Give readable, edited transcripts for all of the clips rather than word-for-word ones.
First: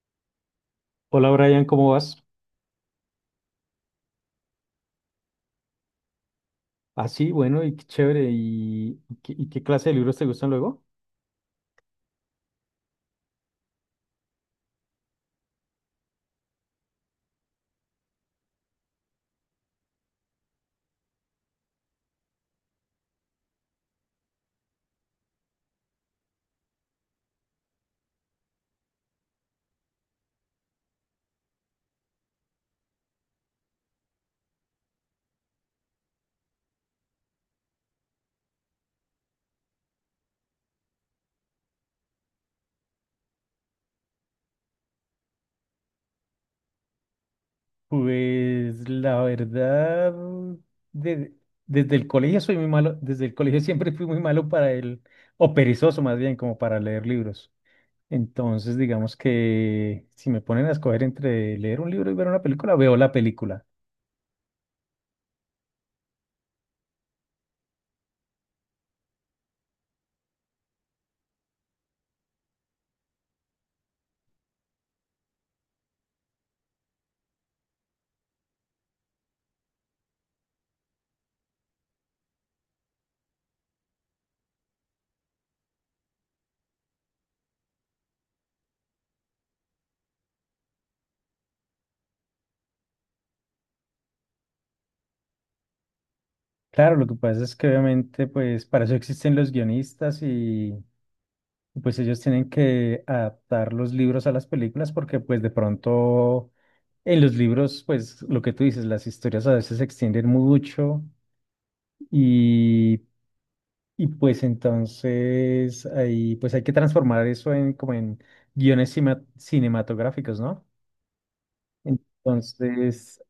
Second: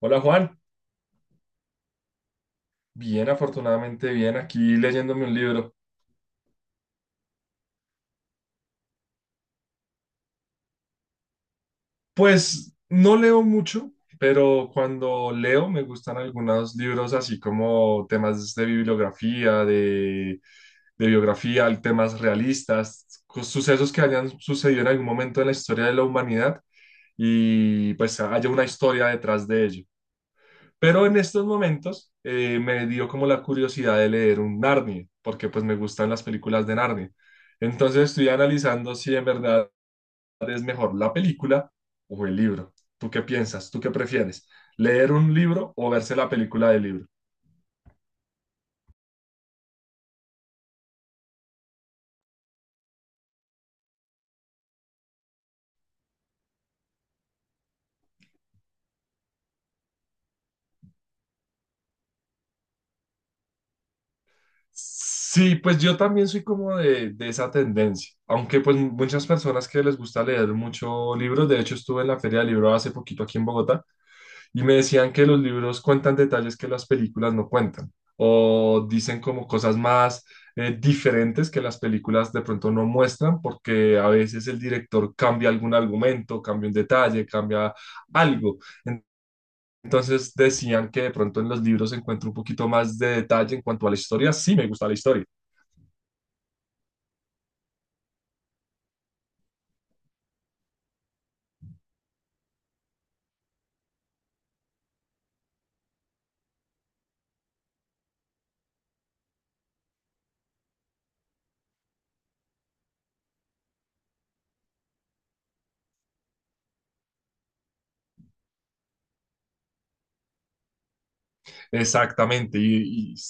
Hola Juan, Hola Brian, ¿cómo vas? bien, afortunadamente bien, aquí leyéndome un libro. Ah, sí, bueno, y qué chévere. ¿Y qué clase de libros te gustan luego? Pues no leo mucho, pero cuando leo me gustan algunos libros así como temas de bibliografía, de biografía, temas realistas, sucesos que hayan sucedido en algún momento en la historia de la humanidad y pues haya una historia detrás de ello. Pero en estos momentos me dio como la curiosidad de leer un Narnia, porque pues me gustan las películas de Narnia. Entonces estoy analizando si en verdad es mejor la película o el libro. ¿Tú qué piensas? ¿Tú qué prefieres? ¿Leer un libro o verse la película del libro? Pues la verdad, de- desde el colegio soy muy malo, desde el colegio siempre fui muy malo para el, o perezoso más bien, como para leer libros. Entonces, digamos que si me ponen a escoger entre leer un libro y ver una película, veo la película. Sí, pues yo también soy como de esa tendencia, aunque pues muchas personas que les gusta leer mucho libros, de hecho estuve en la Feria del Libro hace poquito aquí en Bogotá. Y me decían que los libros cuentan detalles que las películas no cuentan, o dicen como cosas más diferentes que las películas de pronto no muestran, porque a veces el director cambia algún argumento, cambia un detalle, cambia algo. En- Entonces decían que de pronto en los libros se encuentra un poquito más de detalle en cuanto a la historia. Sí, me gusta la historia. Claro, lo que pasa es que obviamente, pues para eso existen los guionistas y pues ellos tienen que adaptar los libros a las películas porque pues de pronto en los libros pues lo que tú dices, las historias a veces se extienden mucho y, y pues entonces ahí pues hay que transformar eso en como en guiones cinematográficos, ¿no? Exactamente. Y Entonces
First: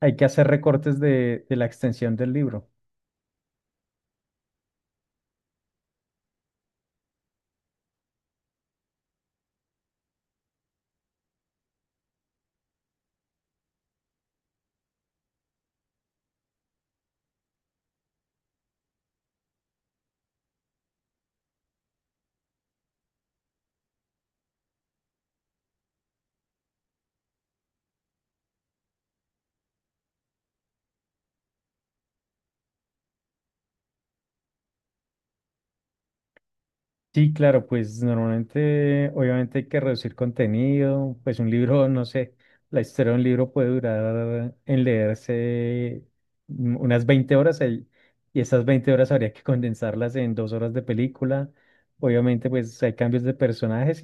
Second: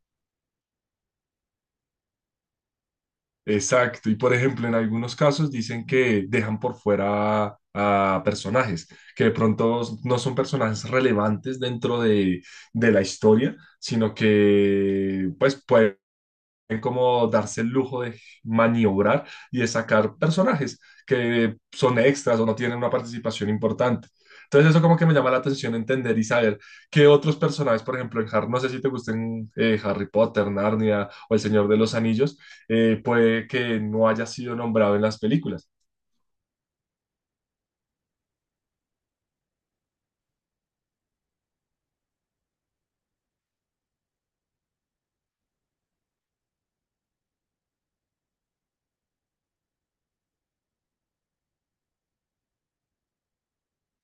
hay que hacer recortes de la extensión del libro. exacto, y por ejemplo, en algunos casos dicen que dejan por fuera a personajes, que de pronto no son personajes relevantes de la historia, sino que pues pueden en cómo darse el lujo de maniobrar y de sacar personajes que son extras o no tienen una participación importante. Entonces eso como que me llama la atención entender y saber qué otros personajes, por ejemplo, en Harry, no sé si te gusten Harry Potter, Narnia o El Señor de los Anillos, puede que no haya sido nombrado en las películas. Sí, claro, pues normalmente, obviamente hay que reducir contenido, pues un libro, no sé, la historia de un libro puede durar en leerse unas 20 horas y esas 20 horas habría que condensarlas en 2 horas de película. Obviamente, pues hay cambios de personajes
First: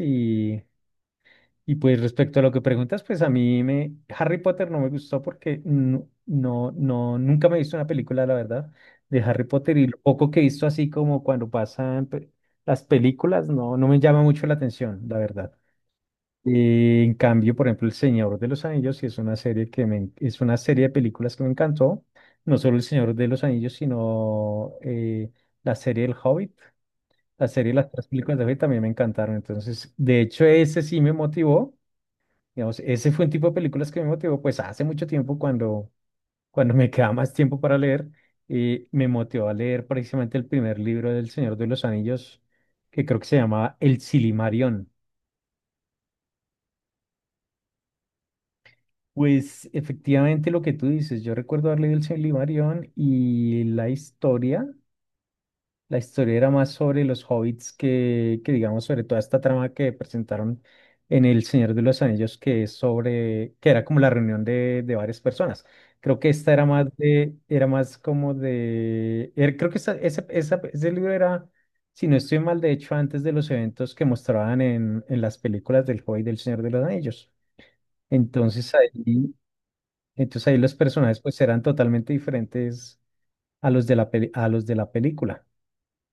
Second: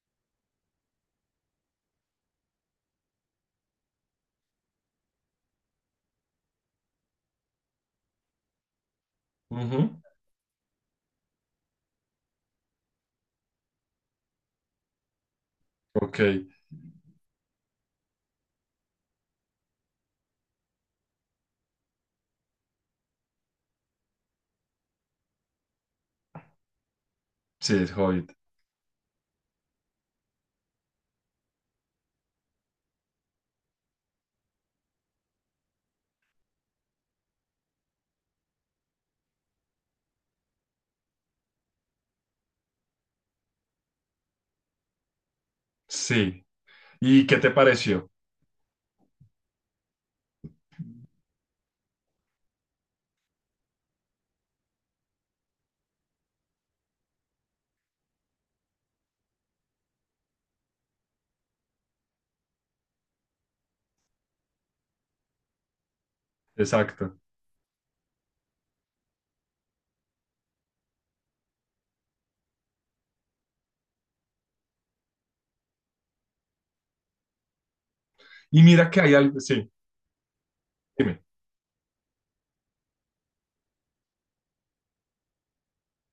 y pues respecto a lo que preguntas, pues a mí me Harry Potter no me gustó porque nunca me he visto una película, la verdad, de Harry Potter y lo Ujú. poco que he visto así como cuando pasan las películas, no, no me llama mucho la atención, la verdad. Ok, En cambio, por ejemplo, El Señor de los Anillos, sí es una serie que es una serie de películas que me encantó, no solo El Señor de los Anillos, sino la serie El Hobbit, la serie de sí, las es tres Hobbit. películas de Hobbit también me encantaron. Entonces, de hecho, ese sí me motivó. Digamos, ese fue un tipo de películas que me motivó, pues hace mucho tiempo, cuando me quedaba más tiempo para leer, me motivó a leer precisamente el primer libro del Señor de los Anillos, que creo que se llamaba El Silimarión. Sí. ¿Y qué te pareció? Pues efectivamente lo que tú dices, yo recuerdo haber leído El Silimarión y la historia. La historia era más sobre los hobbits que, digamos, sobre toda esta trama que presentaron en El Señor de los Anillos, que es sobre, que era como la reunión de varias personas. Creo que esta era más Exacto. de, era más como de, creo que ese libro era, si no estoy mal, de hecho, antes de los eventos que mostraban en las películas del Hobbit del Señor de los Anillos. Y Entonces mira que hay ahí, algo, sí, entonces ahí los dime. personajes pues eran totalmente diferentes a los de la a los de la película.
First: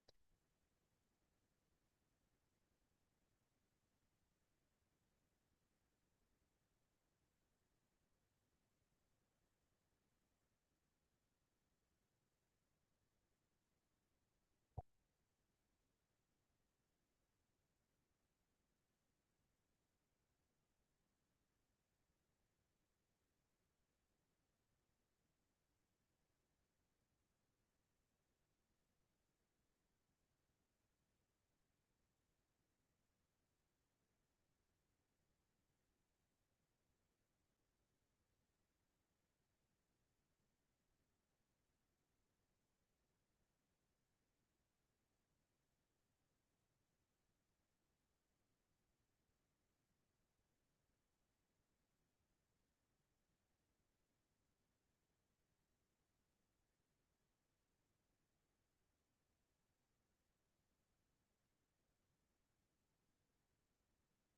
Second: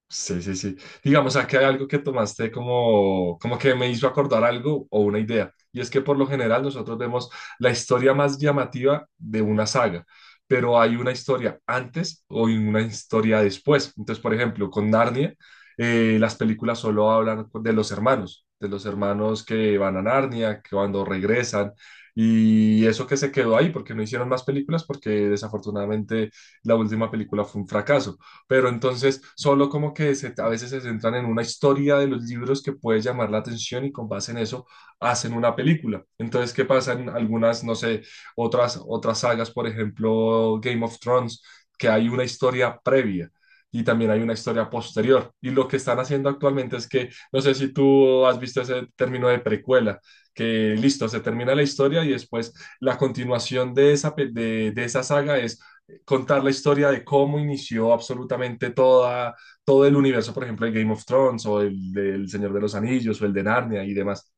Sí, sí, sí. Digamos, aquí hay algo que tomaste como que me hizo acordar algo o una idea. Y es que por lo general nosotros vemos la historia más llamativa de una saga, pero hay una historia antes o hay una historia después. Entonces, por ejemplo, con Narnia, las películas solo hablan de los hermanos que van a Narnia, que cuando regresan. Y eso que se quedó ahí, porque no hicieron más películas, porque desafortunadamente la última película fue un fracaso, pero entonces solo como que a veces se centran en una historia de los libros que puede llamar la atención y con base en eso hacen una película. Entonces, ¿qué pasa en algunas, no sé, otras sagas, por ejemplo, Game of Thrones, que hay una historia previa? Y también hay una historia posterior. Y lo que están haciendo actualmente es que, no sé si tú has visto ese término de precuela, que listo, se termina la historia y después la continuación de esa, de esa saga es contar la historia de cómo inició absolutamente toda, todo el universo, por ejemplo, el Game of Thrones o el del Señor de los Anillos o el de Narnia y demás.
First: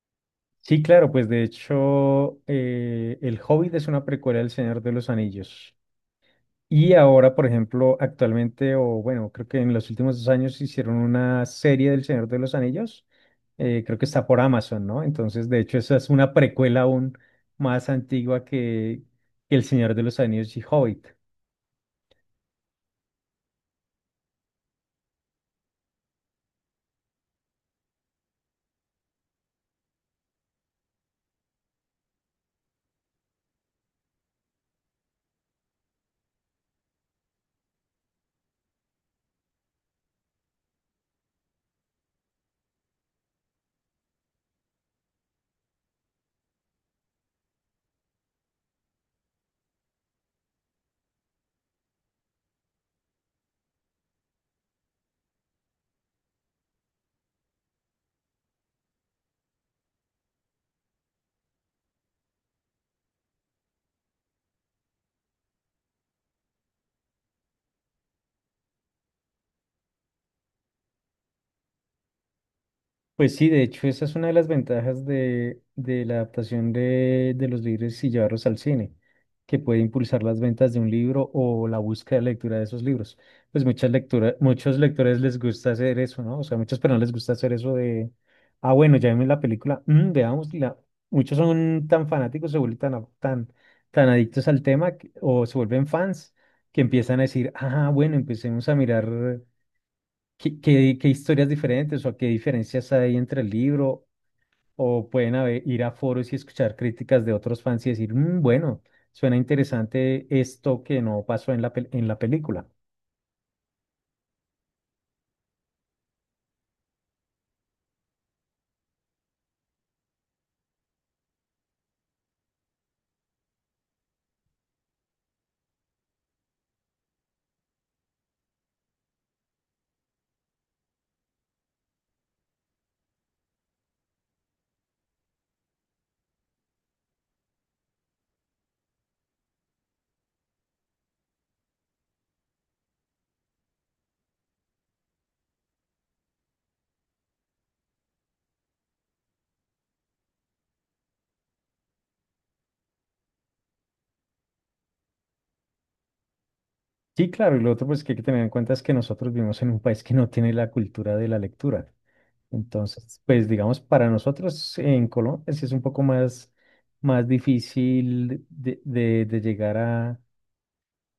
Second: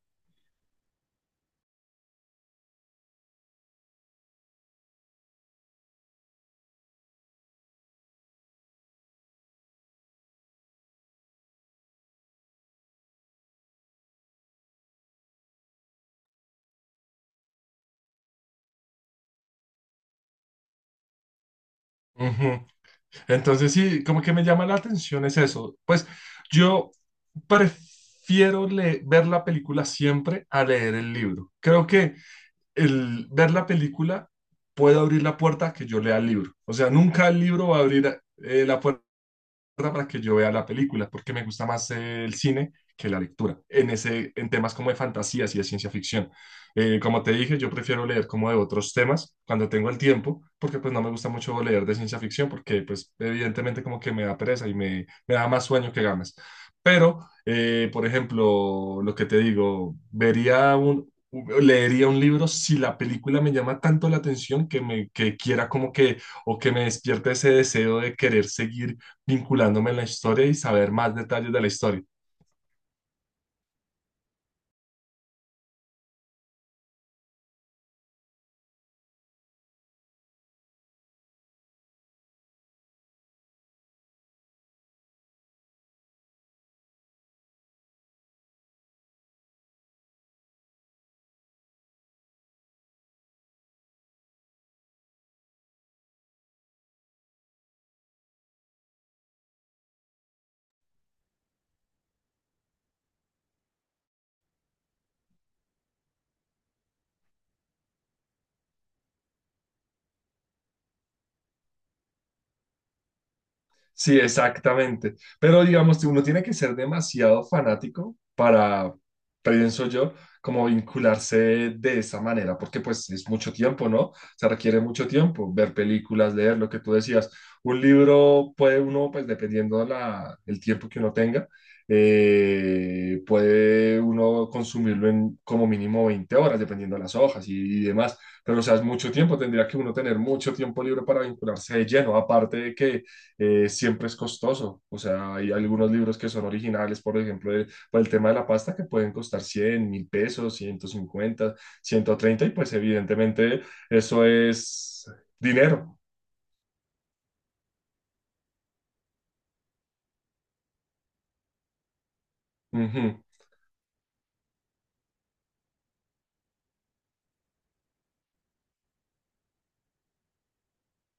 Sí, claro, pues de hecho, El Hobbit es una precuela del Señor de los Anillos. Y ahora, por ejemplo, actualmente, o bueno, creo que en los últimos 2 años hicieron una serie del Señor de los Anillos. Eh, creo que está por Amazon, ¿no? Entonces, de hecho, esa es una precuela aún más antigua que El Señor de los Anillos y Hobbit. Ujú. Entonces sí, como que me llama la atención es eso. Pues yo prefiero ver la película siempre a leer el libro. Creo que el ver la película puede abrir la puerta a que yo lea el libro. O sea, nunca el libro va a abrir la puerta para que yo vea la película, porque me gusta más el cine que la lectura, en temas como de fantasías y de ciencia ficción. Como te dije, yo prefiero leer como de otros temas cuando tengo el tiempo, porque pues no me gusta mucho leer de ciencia ficción, porque pues evidentemente como que me da pereza y me da más sueño que ganas. Pero, por ejemplo, lo que te digo, leería un libro si la película me llama tanto la atención que me que quiera como que o que me despierte ese deseo de querer seguir vinculándome en la historia y saber más detalles de la historia. Pues sí, de hecho, esa es una de las ventajas de la adaptación de los libros y llevarlos al cine, que puede impulsar las ventas de un libro o la búsqueda de lectura de esos libros. Pues muchas lecturas, muchos lectores les gusta hacer eso, ¿no? O sea, muchas personas les gusta hacer eso de, ah, bueno, ya vimos la película, mm, veamos, la... muchos son tan fanáticos, se vuelven tan adictos al tema o se vuelven fans que empiezan a decir, ah, bueno, empecemos a mirar. Qué historias diferentes o qué diferencias hay entre el libro? O pueden ir a foros y escuchar críticas de otros fans y decir, "Mm, bueno, suena interesante esto que no pasó en la, en la película." Sí, exactamente. Pero digamos, si uno tiene que ser demasiado fanático para, pienso yo, como vincularse de esa manera, porque pues es mucho tiempo, ¿no? Se requiere mucho tiempo, ver películas, leer lo que tú decías. Un libro puede uno, pues dependiendo de del tiempo que uno tenga, puede uno consumirlo en como mínimo 20 horas, dependiendo de las hojas y demás. Pero o sea, es mucho tiempo, tendría que uno tener mucho tiempo libre para vincularse de lleno, aparte de que siempre es costoso. O sea, hay algunos libros que son originales, por ejemplo, por el tema de la pasta, que pueden costar 100.000 pesos, 150, 130 y pues evidentemente eso es dinero. Sí, claro, y lo otro pues que hay que tener en cuenta es que nosotros vivimos en un país que no tiene la cultura de la lectura. Ujú, Entonces, pues digamos, para nosotros en Colombia sí es un poco más, más difícil de llegar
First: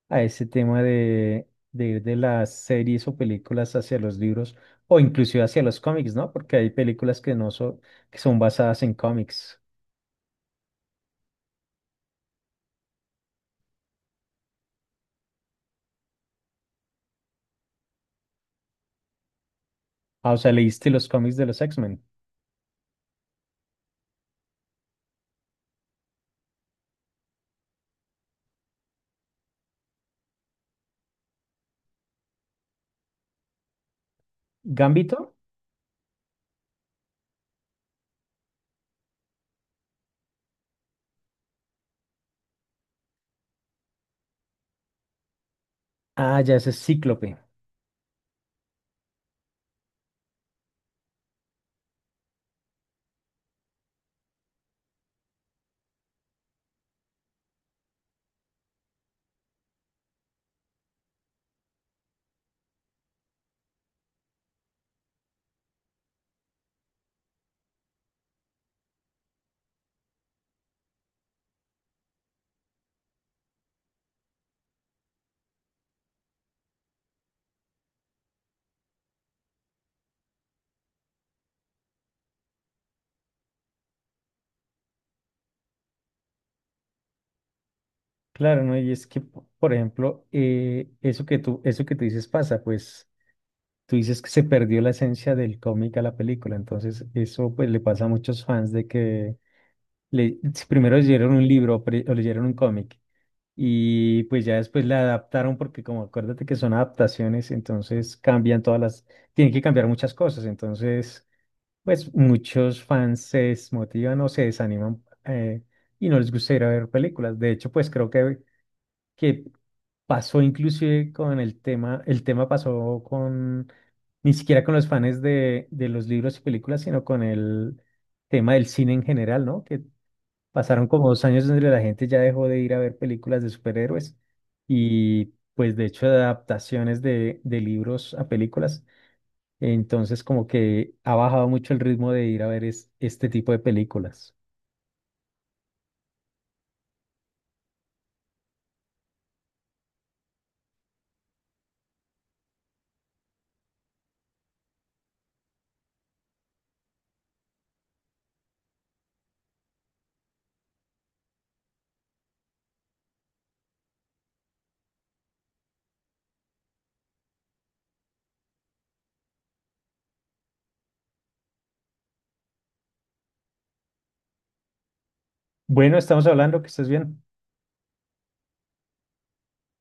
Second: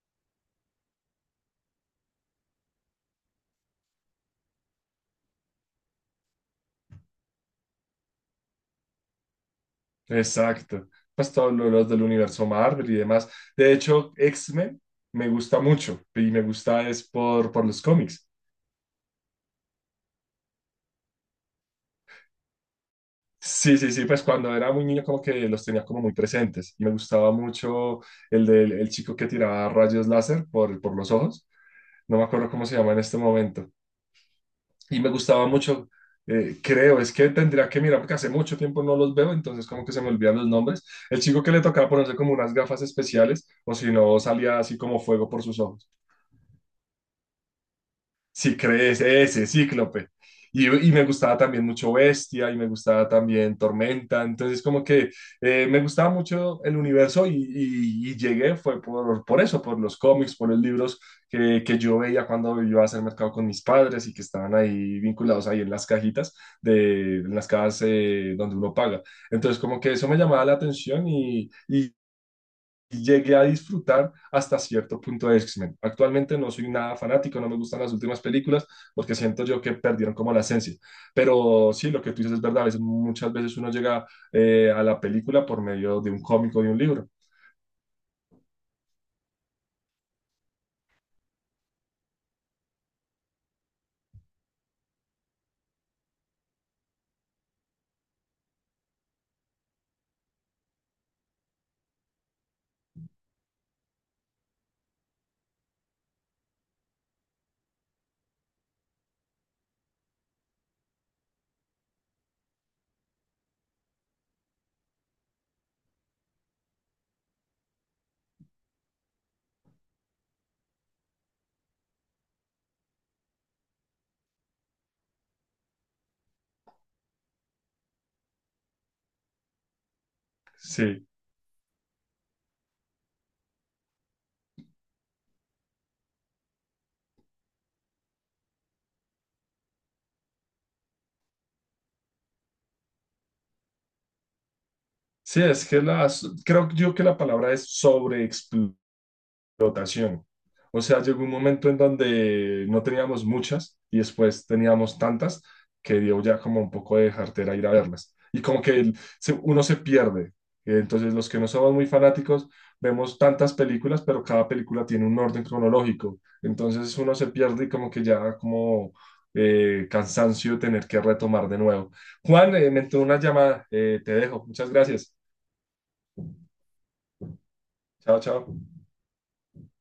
a ese tema de ir de las series o películas hacia los libros o inclusive hacia los cómics, ¿no? Porque hay películas que no son, que son basadas en cómics. exacto. Pues todos los del universo Marvel y demás. De hecho, X-Men me gusta mucho y me gusta es por los cómics. Ah, o sea, leíste los cómics de los X-Men. Sí, sí, sí, pues cuando era muy niño como que los tenía como muy presentes. Me gustaba mucho el chico que tiraba rayos láser por los ojos. No me acuerdo cómo se llama en este momento. Y me ¿Gambito? gustaba mucho, es que tendría que mirar porque hace mucho tiempo no los veo, entonces como que se me olvidan los nombres. El chico que le tocaba ponerse como unas gafas especiales o si no salía así como fuego por sus ojos. Ah, ya ese es Cíclope. Sí, crees, ese, Cíclope. Y me gustaba también mucho Bestia y me gustaba también Tormenta. Entonces, como que me gustaba mucho el universo y llegué fue por eso, por los cómics, por los libros que yo veía cuando yo iba a hacer mercado con mis padres y que estaban ahí vinculados ahí en las cajitas, en las cajas donde uno paga. Entonces, como que eso me llamaba la atención y llegué a disfrutar hasta cierto punto de X-Men. Actualmente no soy nada fanático, no me gustan las últimas películas porque siento yo que perdieron como la esencia. Pero sí, lo que tú dices es verdad, muchas veces uno llega a la película por medio de un cómic o de un libro. Claro, ¿no? Y es que, por ejemplo, eso que tú dices pasa, pues tú dices que se perdió la esencia del cómic a la película. Entonces, eso pues le pasa a muchos fans de que le, si primero leyeron un libro o leyeron un cómic y pues ya después la adaptaron porque como acuérdate que son adaptaciones, entonces cambian todas las, tienen que cambiar muchas cosas. Entonces, pues muchos fans se desmotivan o se desaniman y no les gusta ir a ver películas. De hecho, pues creo que pasó inclusive con el tema pasó con, ni siquiera con los fans de los libros y películas, sino con el tema del cine en general, ¿no? Que pasaron Sí, como 2 años donde la gente ya dejó de ir a ver películas de superhéroes y pues de hecho de adaptaciones de libros a películas. Entonces como que ha bajado mucho el ritmo de ir a ver este tipo de películas. sí, es que las, creo yo que la palabra es sobreexplotar. Rotación. O sea, llegó un momento en donde no teníamos muchas y después teníamos tantas que dio ya como un poco de jartera ir a verlas. Y como que uno se pierde. Entonces, los que no somos muy fanáticos, vemos tantas películas, pero cada película tiene un orden cronológico. Entonces, uno se pierde y como que ya como cansancio tener que retomar de nuevo. Juan, me entró una llamada. Te dejo. Muchas gracias. Bueno, estamos hablando, que estés bien. Chao, chao.